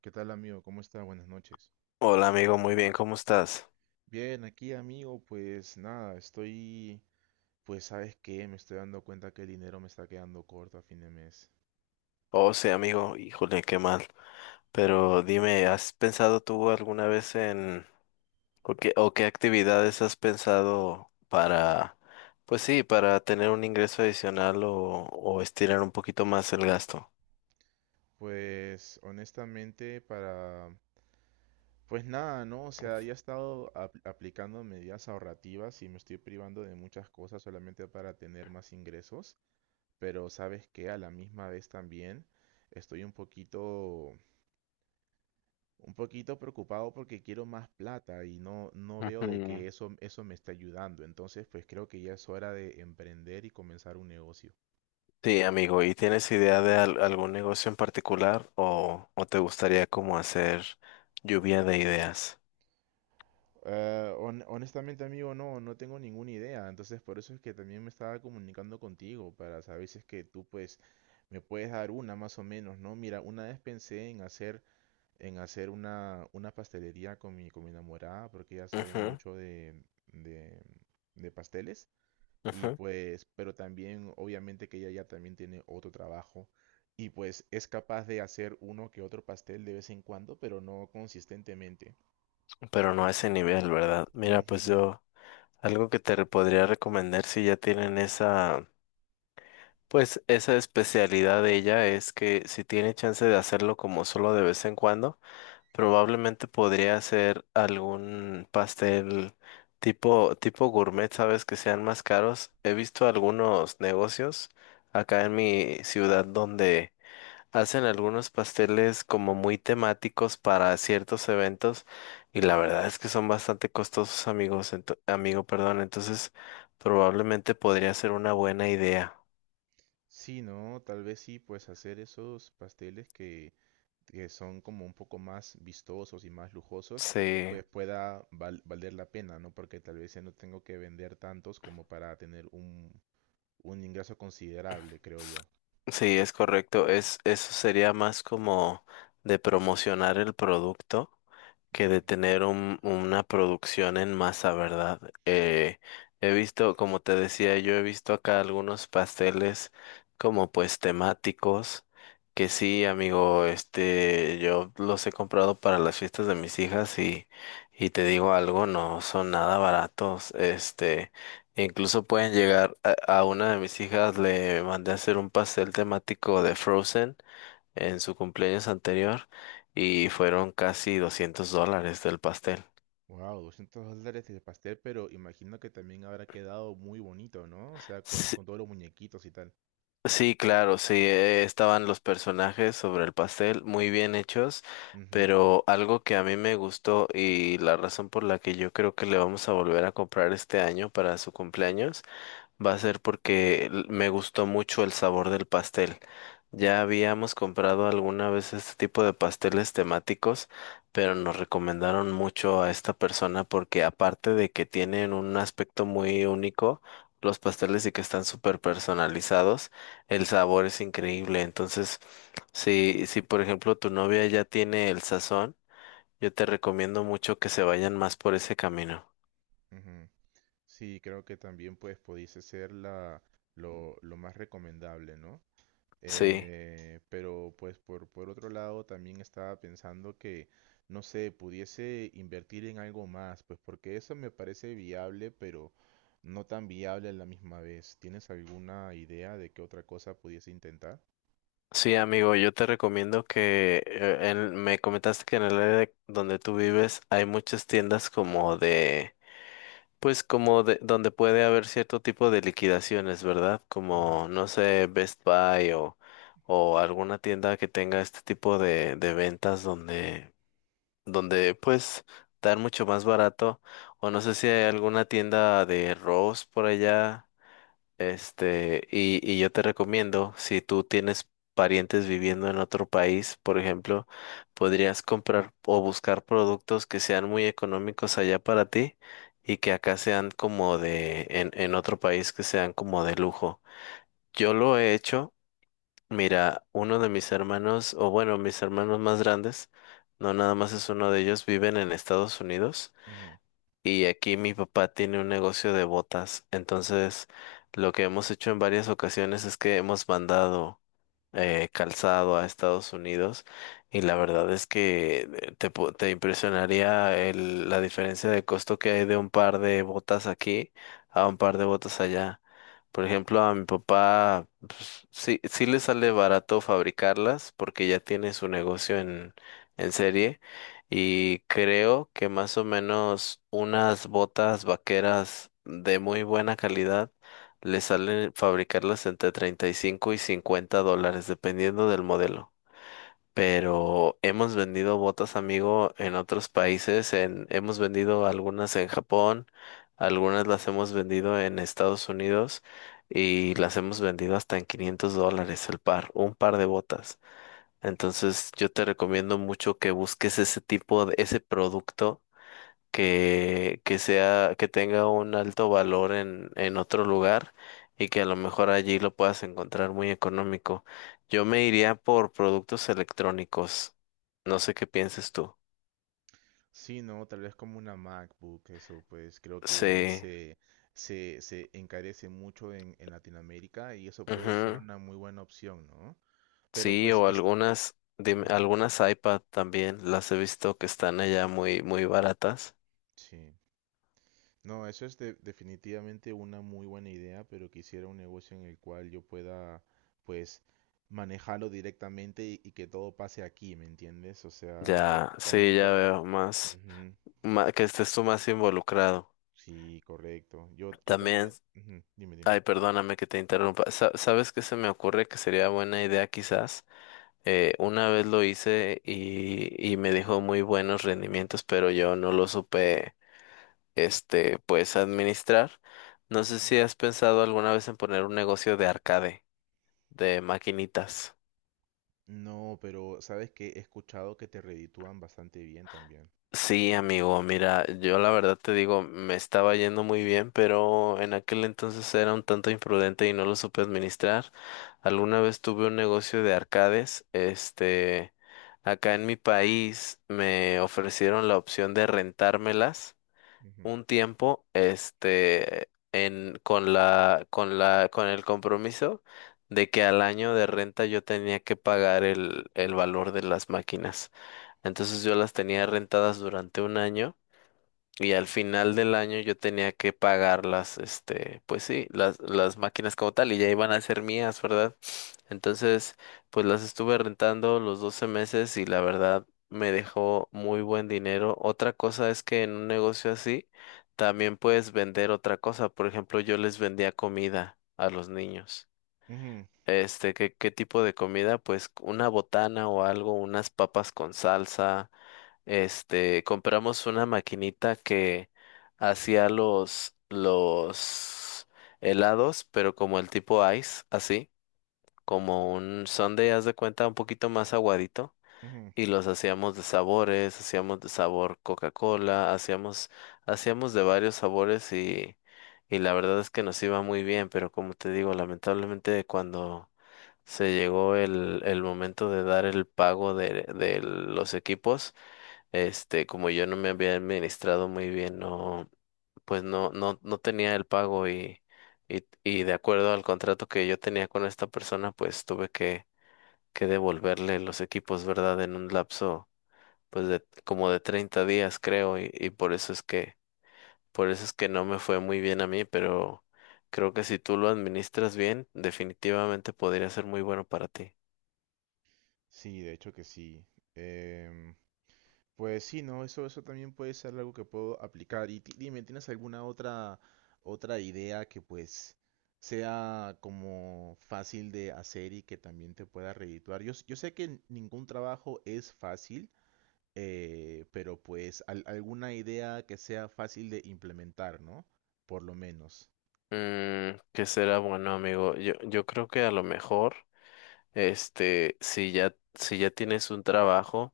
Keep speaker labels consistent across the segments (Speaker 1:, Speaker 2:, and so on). Speaker 1: ¿Qué tal, amigo? ¿Cómo está? Buenas noches.
Speaker 2: Hola amigo, muy bien, ¿cómo estás?
Speaker 1: Bien, aquí, amigo, pues nada, estoy, pues sabes qué, me estoy dando cuenta que el dinero me está quedando corto a fin de mes.
Speaker 2: Oh, sí, amigo, híjole, qué mal. Pero dime, ¿has pensado tú alguna vez en o qué actividades has pensado para, pues sí, para tener un ingreso adicional o estirar un poquito más el gasto?
Speaker 1: Pues honestamente, para, pues nada, ¿no? O sea, ya he estado aplicando medidas ahorrativas y me estoy privando de muchas cosas solamente para tener más ingresos, pero sabes qué, a la misma vez también estoy un poquito un poquito preocupado porque quiero más plata y no veo de
Speaker 2: Ujú.
Speaker 1: que eso me está ayudando. Entonces, pues creo que ya es hora de emprender y comenzar un negocio.
Speaker 2: Sí, amigo, ¿y tienes idea de algún negocio en particular o te gustaría como hacer lluvia de ideas?
Speaker 1: Honestamente, amigo, no tengo ninguna idea. Entonces, por eso es que también me estaba comunicando contigo para saber si es que tú, pues, me puedes dar una más o menos, ¿no? Mira, una vez pensé en hacer una pastelería con con mi enamorada porque ella sabe
Speaker 2: Ujú,
Speaker 1: mucho de de pasteles. Y
Speaker 2: ujú.
Speaker 1: pues, pero también obviamente que ella ya también tiene otro trabajo y pues es capaz de hacer uno que otro pastel de vez en cuando, pero no consistentemente.
Speaker 2: Pero no a ese nivel, ¿verdad? Mira, pues
Speaker 1: Ujú.
Speaker 2: yo... Algo que te podría recomendar si ya tienen pues esa especialidad de ella es que si tiene chance de hacerlo como solo de vez en cuando, probablemente podría hacer algún pastel tipo gourmet, sabes, que sean más caros. He visto algunos negocios acá en mi ciudad donde hacen algunos pasteles como muy temáticos para ciertos eventos y la verdad es que son bastante costosos, amigo, perdón, entonces probablemente podría ser una buena idea.
Speaker 1: Sí, ¿no? Tal vez sí, pues hacer esos pasteles que son como un poco más vistosos y más lujosos,
Speaker 2: Sí,
Speaker 1: pues pueda valer la pena, ¿no? Porque tal vez ya no tengo que vender tantos como para tener un ingreso considerable, creo yo.
Speaker 2: sí, es correcto. Eso sería más como de promocionar el producto, que
Speaker 1: Mm.
Speaker 2: de tener una producción en masa, ¿verdad? He visto, como te decía, yo he visto acá algunos pasteles como pues temáticos, que sí, amigo, yo los he comprado para las fiestas de mis hijas y te digo algo, no son nada baratos. Incluso pueden llegar a una de mis hijas, le mandé a hacer un pastel temático de Frozen en su cumpleaños anterior y fueron casi $200 del pastel.
Speaker 1: Wow, $200 el pastel, pero imagino que también habrá quedado muy bonito, ¿no? O sea,
Speaker 2: Sí,
Speaker 1: con todos los muñequitos y tal.
Speaker 2: sí, claro, sí. Estaban los personajes sobre el pastel muy bien hechos,
Speaker 1: Ujú,
Speaker 2: pero algo que a mí me gustó y la razón por la que yo creo que le vamos a volver a comprar este año para su cumpleaños va a ser porque me gustó mucho el sabor del pastel. Ya habíamos comprado alguna vez este tipo de pasteles temáticos, pero nos recomendaron mucho a esta persona porque aparte de que tienen un aspecto muy único los pasteles y que están súper personalizados, el sabor es increíble. Entonces, si por ejemplo tu novia ya tiene el sazón, yo te recomiendo mucho que se vayan más por ese camino.
Speaker 1: ujú. Sí, creo que también pues pudiese ser la, lo más recomendable, ¿no?
Speaker 2: Sí.
Speaker 1: Pero pues por otro lado también estaba pensando que, no sé, pudiese invertir en algo más, pues porque eso me parece viable, pero no tan viable a la misma vez. ¿Tienes alguna idea de qué otra cosa pudiese intentar?
Speaker 2: Sí, amigo, yo te recomiendo que me comentaste que en el área donde tú vives hay muchas tiendas pues como de donde puede haber cierto tipo de liquidaciones, ¿verdad?
Speaker 1: Ujú,
Speaker 2: Como, no sé, Best Buy o alguna tienda que tenga este tipo de ventas donde pues dar mucho más barato. O no sé si hay alguna tienda de Rose por allá. Y yo te recomiendo, si tú tienes parientes viviendo en otro país, por ejemplo, podrías comprar o buscar productos que sean muy económicos allá para ti y que acá sean como en otro país que sean como de lujo. Yo lo he hecho. Mira, uno de mis hermanos, o bueno, mis hermanos más grandes, no nada más es uno de ellos, viven en Estados Unidos.
Speaker 1: ujú.
Speaker 2: Y aquí mi papá tiene un negocio de botas. Entonces, lo que hemos hecho en varias ocasiones es que hemos mandado calzado a Estados Unidos y la verdad es que te impresionaría la diferencia de costo que hay de un par de botas aquí a un par de botas allá. Por ejemplo, a mi papá pues, sí, sí le sale barato fabricarlas porque ya tiene su negocio en serie y creo que más o menos unas botas vaqueras de muy buena calidad le sale fabricarlas entre $35 y $50, dependiendo del modelo. Pero hemos vendido botas, amigo, en otros países. En, hemos vendido algunas en Japón, algunas las hemos vendido en Estados Unidos y las hemos vendido hasta en $500 el par, un par de botas. Entonces, yo te recomiendo mucho que busques ese tipo de ese producto que sea, que tenga un alto valor en otro lugar y que a lo mejor allí lo puedas encontrar muy económico. Yo me iría por productos electrónicos. No sé qué pienses tú.
Speaker 1: Sí, no, tal vez como una MacBook, eso pues creo que
Speaker 2: Sí,
Speaker 1: se encarece mucho en Latinoamérica y eso puede ser
Speaker 2: ujú.
Speaker 1: una muy buena opción, ¿no? Pero
Speaker 2: Sí,
Speaker 1: pues
Speaker 2: o
Speaker 1: es...
Speaker 2: algunas, dime-
Speaker 1: Ujú.
Speaker 2: algunas iPad también las he visto que están allá muy, muy baratas.
Speaker 1: Sí, no, eso es definitivamente una muy buena idea, pero quisiera un negocio en el cual yo pueda pues manejarlo directamente y que todo pase aquí, ¿me entiendes? O sea,
Speaker 2: Ya,
Speaker 1: también...
Speaker 2: sí, ya
Speaker 1: ta-
Speaker 2: veo más,
Speaker 1: Ujú.
Speaker 2: que estés tú más involucrado.
Speaker 1: Sí, correcto. Yo
Speaker 2: También...
Speaker 1: también... ujú. Dime,
Speaker 2: Ay, perdóname que te interrumpa. ¿Sabes qué se me ocurre que sería buena idea quizás? Una vez lo hice y me dejó muy buenos rendimientos, pero yo no lo supe, pues administrar. No sé
Speaker 1: dime.
Speaker 2: si has pensado alguna vez en poner un negocio de arcade, de maquinitas.
Speaker 1: No, pero sabes que he escuchado que te reditúan bastante bien también.
Speaker 2: Sí, amigo, mira, yo la verdad te digo, me estaba yendo muy bien, pero en aquel entonces era un tanto imprudente y no lo supe administrar. Alguna vez tuve un negocio de arcades. Acá en mi país me ofrecieron la opción de rentármelas
Speaker 1: Ujú,
Speaker 2: un tiempo, este, en, con la, con la, con el compromiso de que al año de renta yo tenía que pagar el valor de las máquinas. Entonces yo las tenía rentadas durante un año y al final del año yo tenía que pagar las, pues sí, las máquinas como tal, y ya iban a ser mías, ¿verdad? Entonces, pues las estuve rentando los 12 meses y la verdad me dejó muy buen dinero. Otra cosa es que en un negocio así también puedes vender otra cosa. Por ejemplo, yo les vendía comida a los niños.
Speaker 1: ujú,
Speaker 2: ¿Qué tipo de comida? Pues una botana o algo, unas papas con salsa. Compramos una maquinita que hacía los helados, pero como el tipo ice, así, como un sundae, haz de cuenta, un poquito más aguadito.
Speaker 1: ujú.
Speaker 2: Y los hacíamos de sabores, hacíamos de sabor Coca-Cola, hacíamos de varios sabores, y la verdad es que nos iba muy bien, pero como te digo, lamentablemente cuando se llegó el momento de dar el pago de los equipos, como yo no me había administrado muy bien, pues no tenía el pago, y de acuerdo al contrato que yo tenía con esta persona, pues tuve que devolverle los equipos, ¿verdad? En un lapso, pues de como de 30 días, creo, y por eso es que no me fue muy bien a mí, pero creo que si tú lo administras bien, definitivamente podría ser muy bueno para ti.
Speaker 1: Sí, de hecho que sí. Em, pues sí, no, eso también puede ser algo que puedo aplicar. Y dime, ¿tienes alguna otra, otra idea que pues sea como fácil de hacer y que también te pueda redituar? Yo, yo sé que ningún trabajo es fácil, pero pues alguna idea que sea fácil de implementar, ¿no? Por lo menos.
Speaker 2: ¿Qué será bueno, amigo? Yo creo que a lo mejor. Si ya tienes un trabajo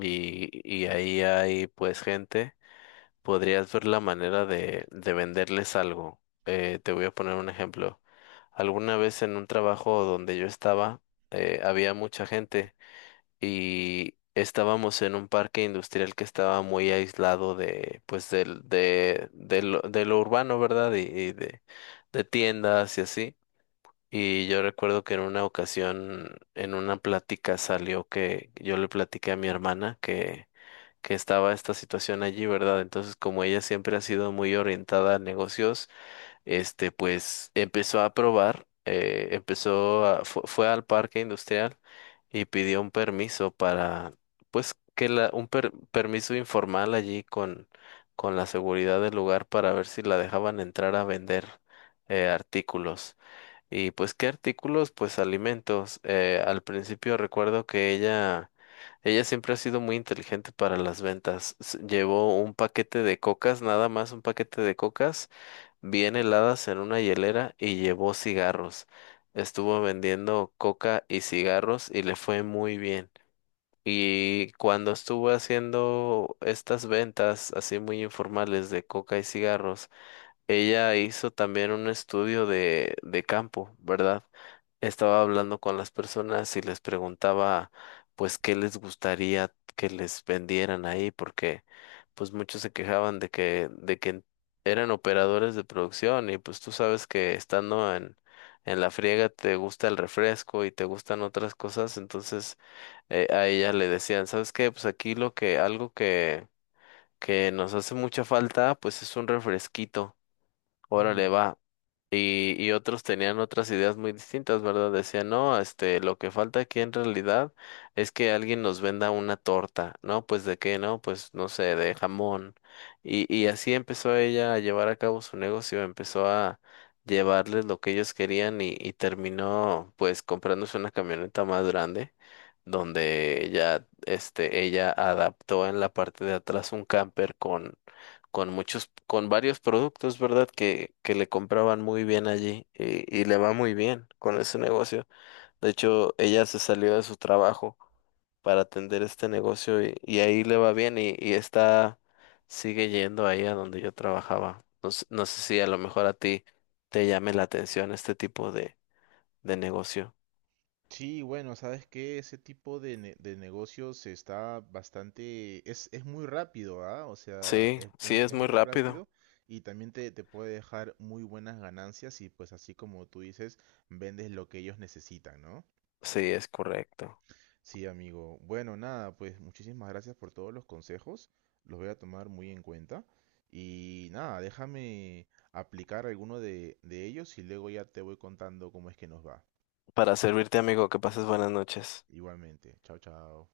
Speaker 2: y ahí hay pues gente, podrías ver la manera de venderles algo. Te voy a poner un ejemplo. Alguna vez en un trabajo donde yo estaba, había mucha gente y estábamos en un parque industrial que estaba muy aislado pues, del, de lo urbano, ¿verdad? Y de tiendas y así. Y yo recuerdo que en una ocasión, en una plática salió que yo le platiqué a mi hermana que estaba esta situación allí, ¿verdad? Entonces, como ella siempre ha sido muy orientada a negocios, pues empezó a probar, fue al parque industrial y pidió un permiso para, pues, un permiso informal allí con la seguridad del lugar para ver si la dejaban entrar a vender artículos. Y pues, ¿qué artículos? Pues alimentos. Al principio recuerdo que ella siempre ha sido muy inteligente para las ventas. Llevó un paquete de cocas, nada más un paquete de cocas bien heladas en una hielera y llevó cigarros. Estuvo vendiendo coca y cigarros y le fue muy bien. Y cuando estuvo haciendo estas ventas así muy informales de coca y cigarros, ella hizo también un estudio de campo, ¿verdad? Estaba hablando con las personas y les preguntaba pues qué les gustaría que les vendieran ahí porque pues muchos se quejaban de que eran operadores de producción y pues tú sabes que estando en la friega te gusta el refresco y te gustan otras cosas, entonces a ella le decían, ¿sabes qué? Pues aquí lo que algo que nos hace mucha falta pues es un refresquito. Órale, va. Y otros tenían otras ideas muy distintas, ¿verdad? Decían, no, lo que falta aquí en realidad es que alguien nos venda una torta, ¿no? Pues de qué, ¿no? Pues no sé, de jamón. Y y así empezó ella a llevar a cabo su negocio, empezó a llevarles lo que ellos querían y terminó pues comprándose una camioneta más grande, donde ya, ella adaptó en la parte de atrás un camper con muchos, con varios productos, ¿verdad? Que le compraban muy bien allí y le va muy bien con ese negocio. De hecho, ella se salió de su trabajo para atender este negocio y ahí le va bien y sigue yendo ahí a donde yo trabajaba. No, no sé si a lo mejor a ti te llame la atención este tipo de negocio.
Speaker 1: Sí, bueno, sabes que ese tipo de, de negocios está bastante, es, muy rápido, ¿ah? O sea,
Speaker 2: Sí,
Speaker 1: es,
Speaker 2: sí, es
Speaker 1: es
Speaker 2: muy
Speaker 1: muy
Speaker 2: rápido.
Speaker 1: rápido y también te puede dejar muy buenas ganancias y pues así como tú dices, vendes lo que ellos necesitan, ¿no?
Speaker 2: Sí, es correcto.
Speaker 1: Sí, amigo. Bueno, nada, pues muchísimas gracias por todos los consejos, los voy a tomar muy en cuenta y nada, déjame aplicar alguno de ellos y luego ya te voy contando cómo es que nos va.
Speaker 2: Para servirte, amigo, que pases buenas noches.
Speaker 1: Igualmente, chao, chao.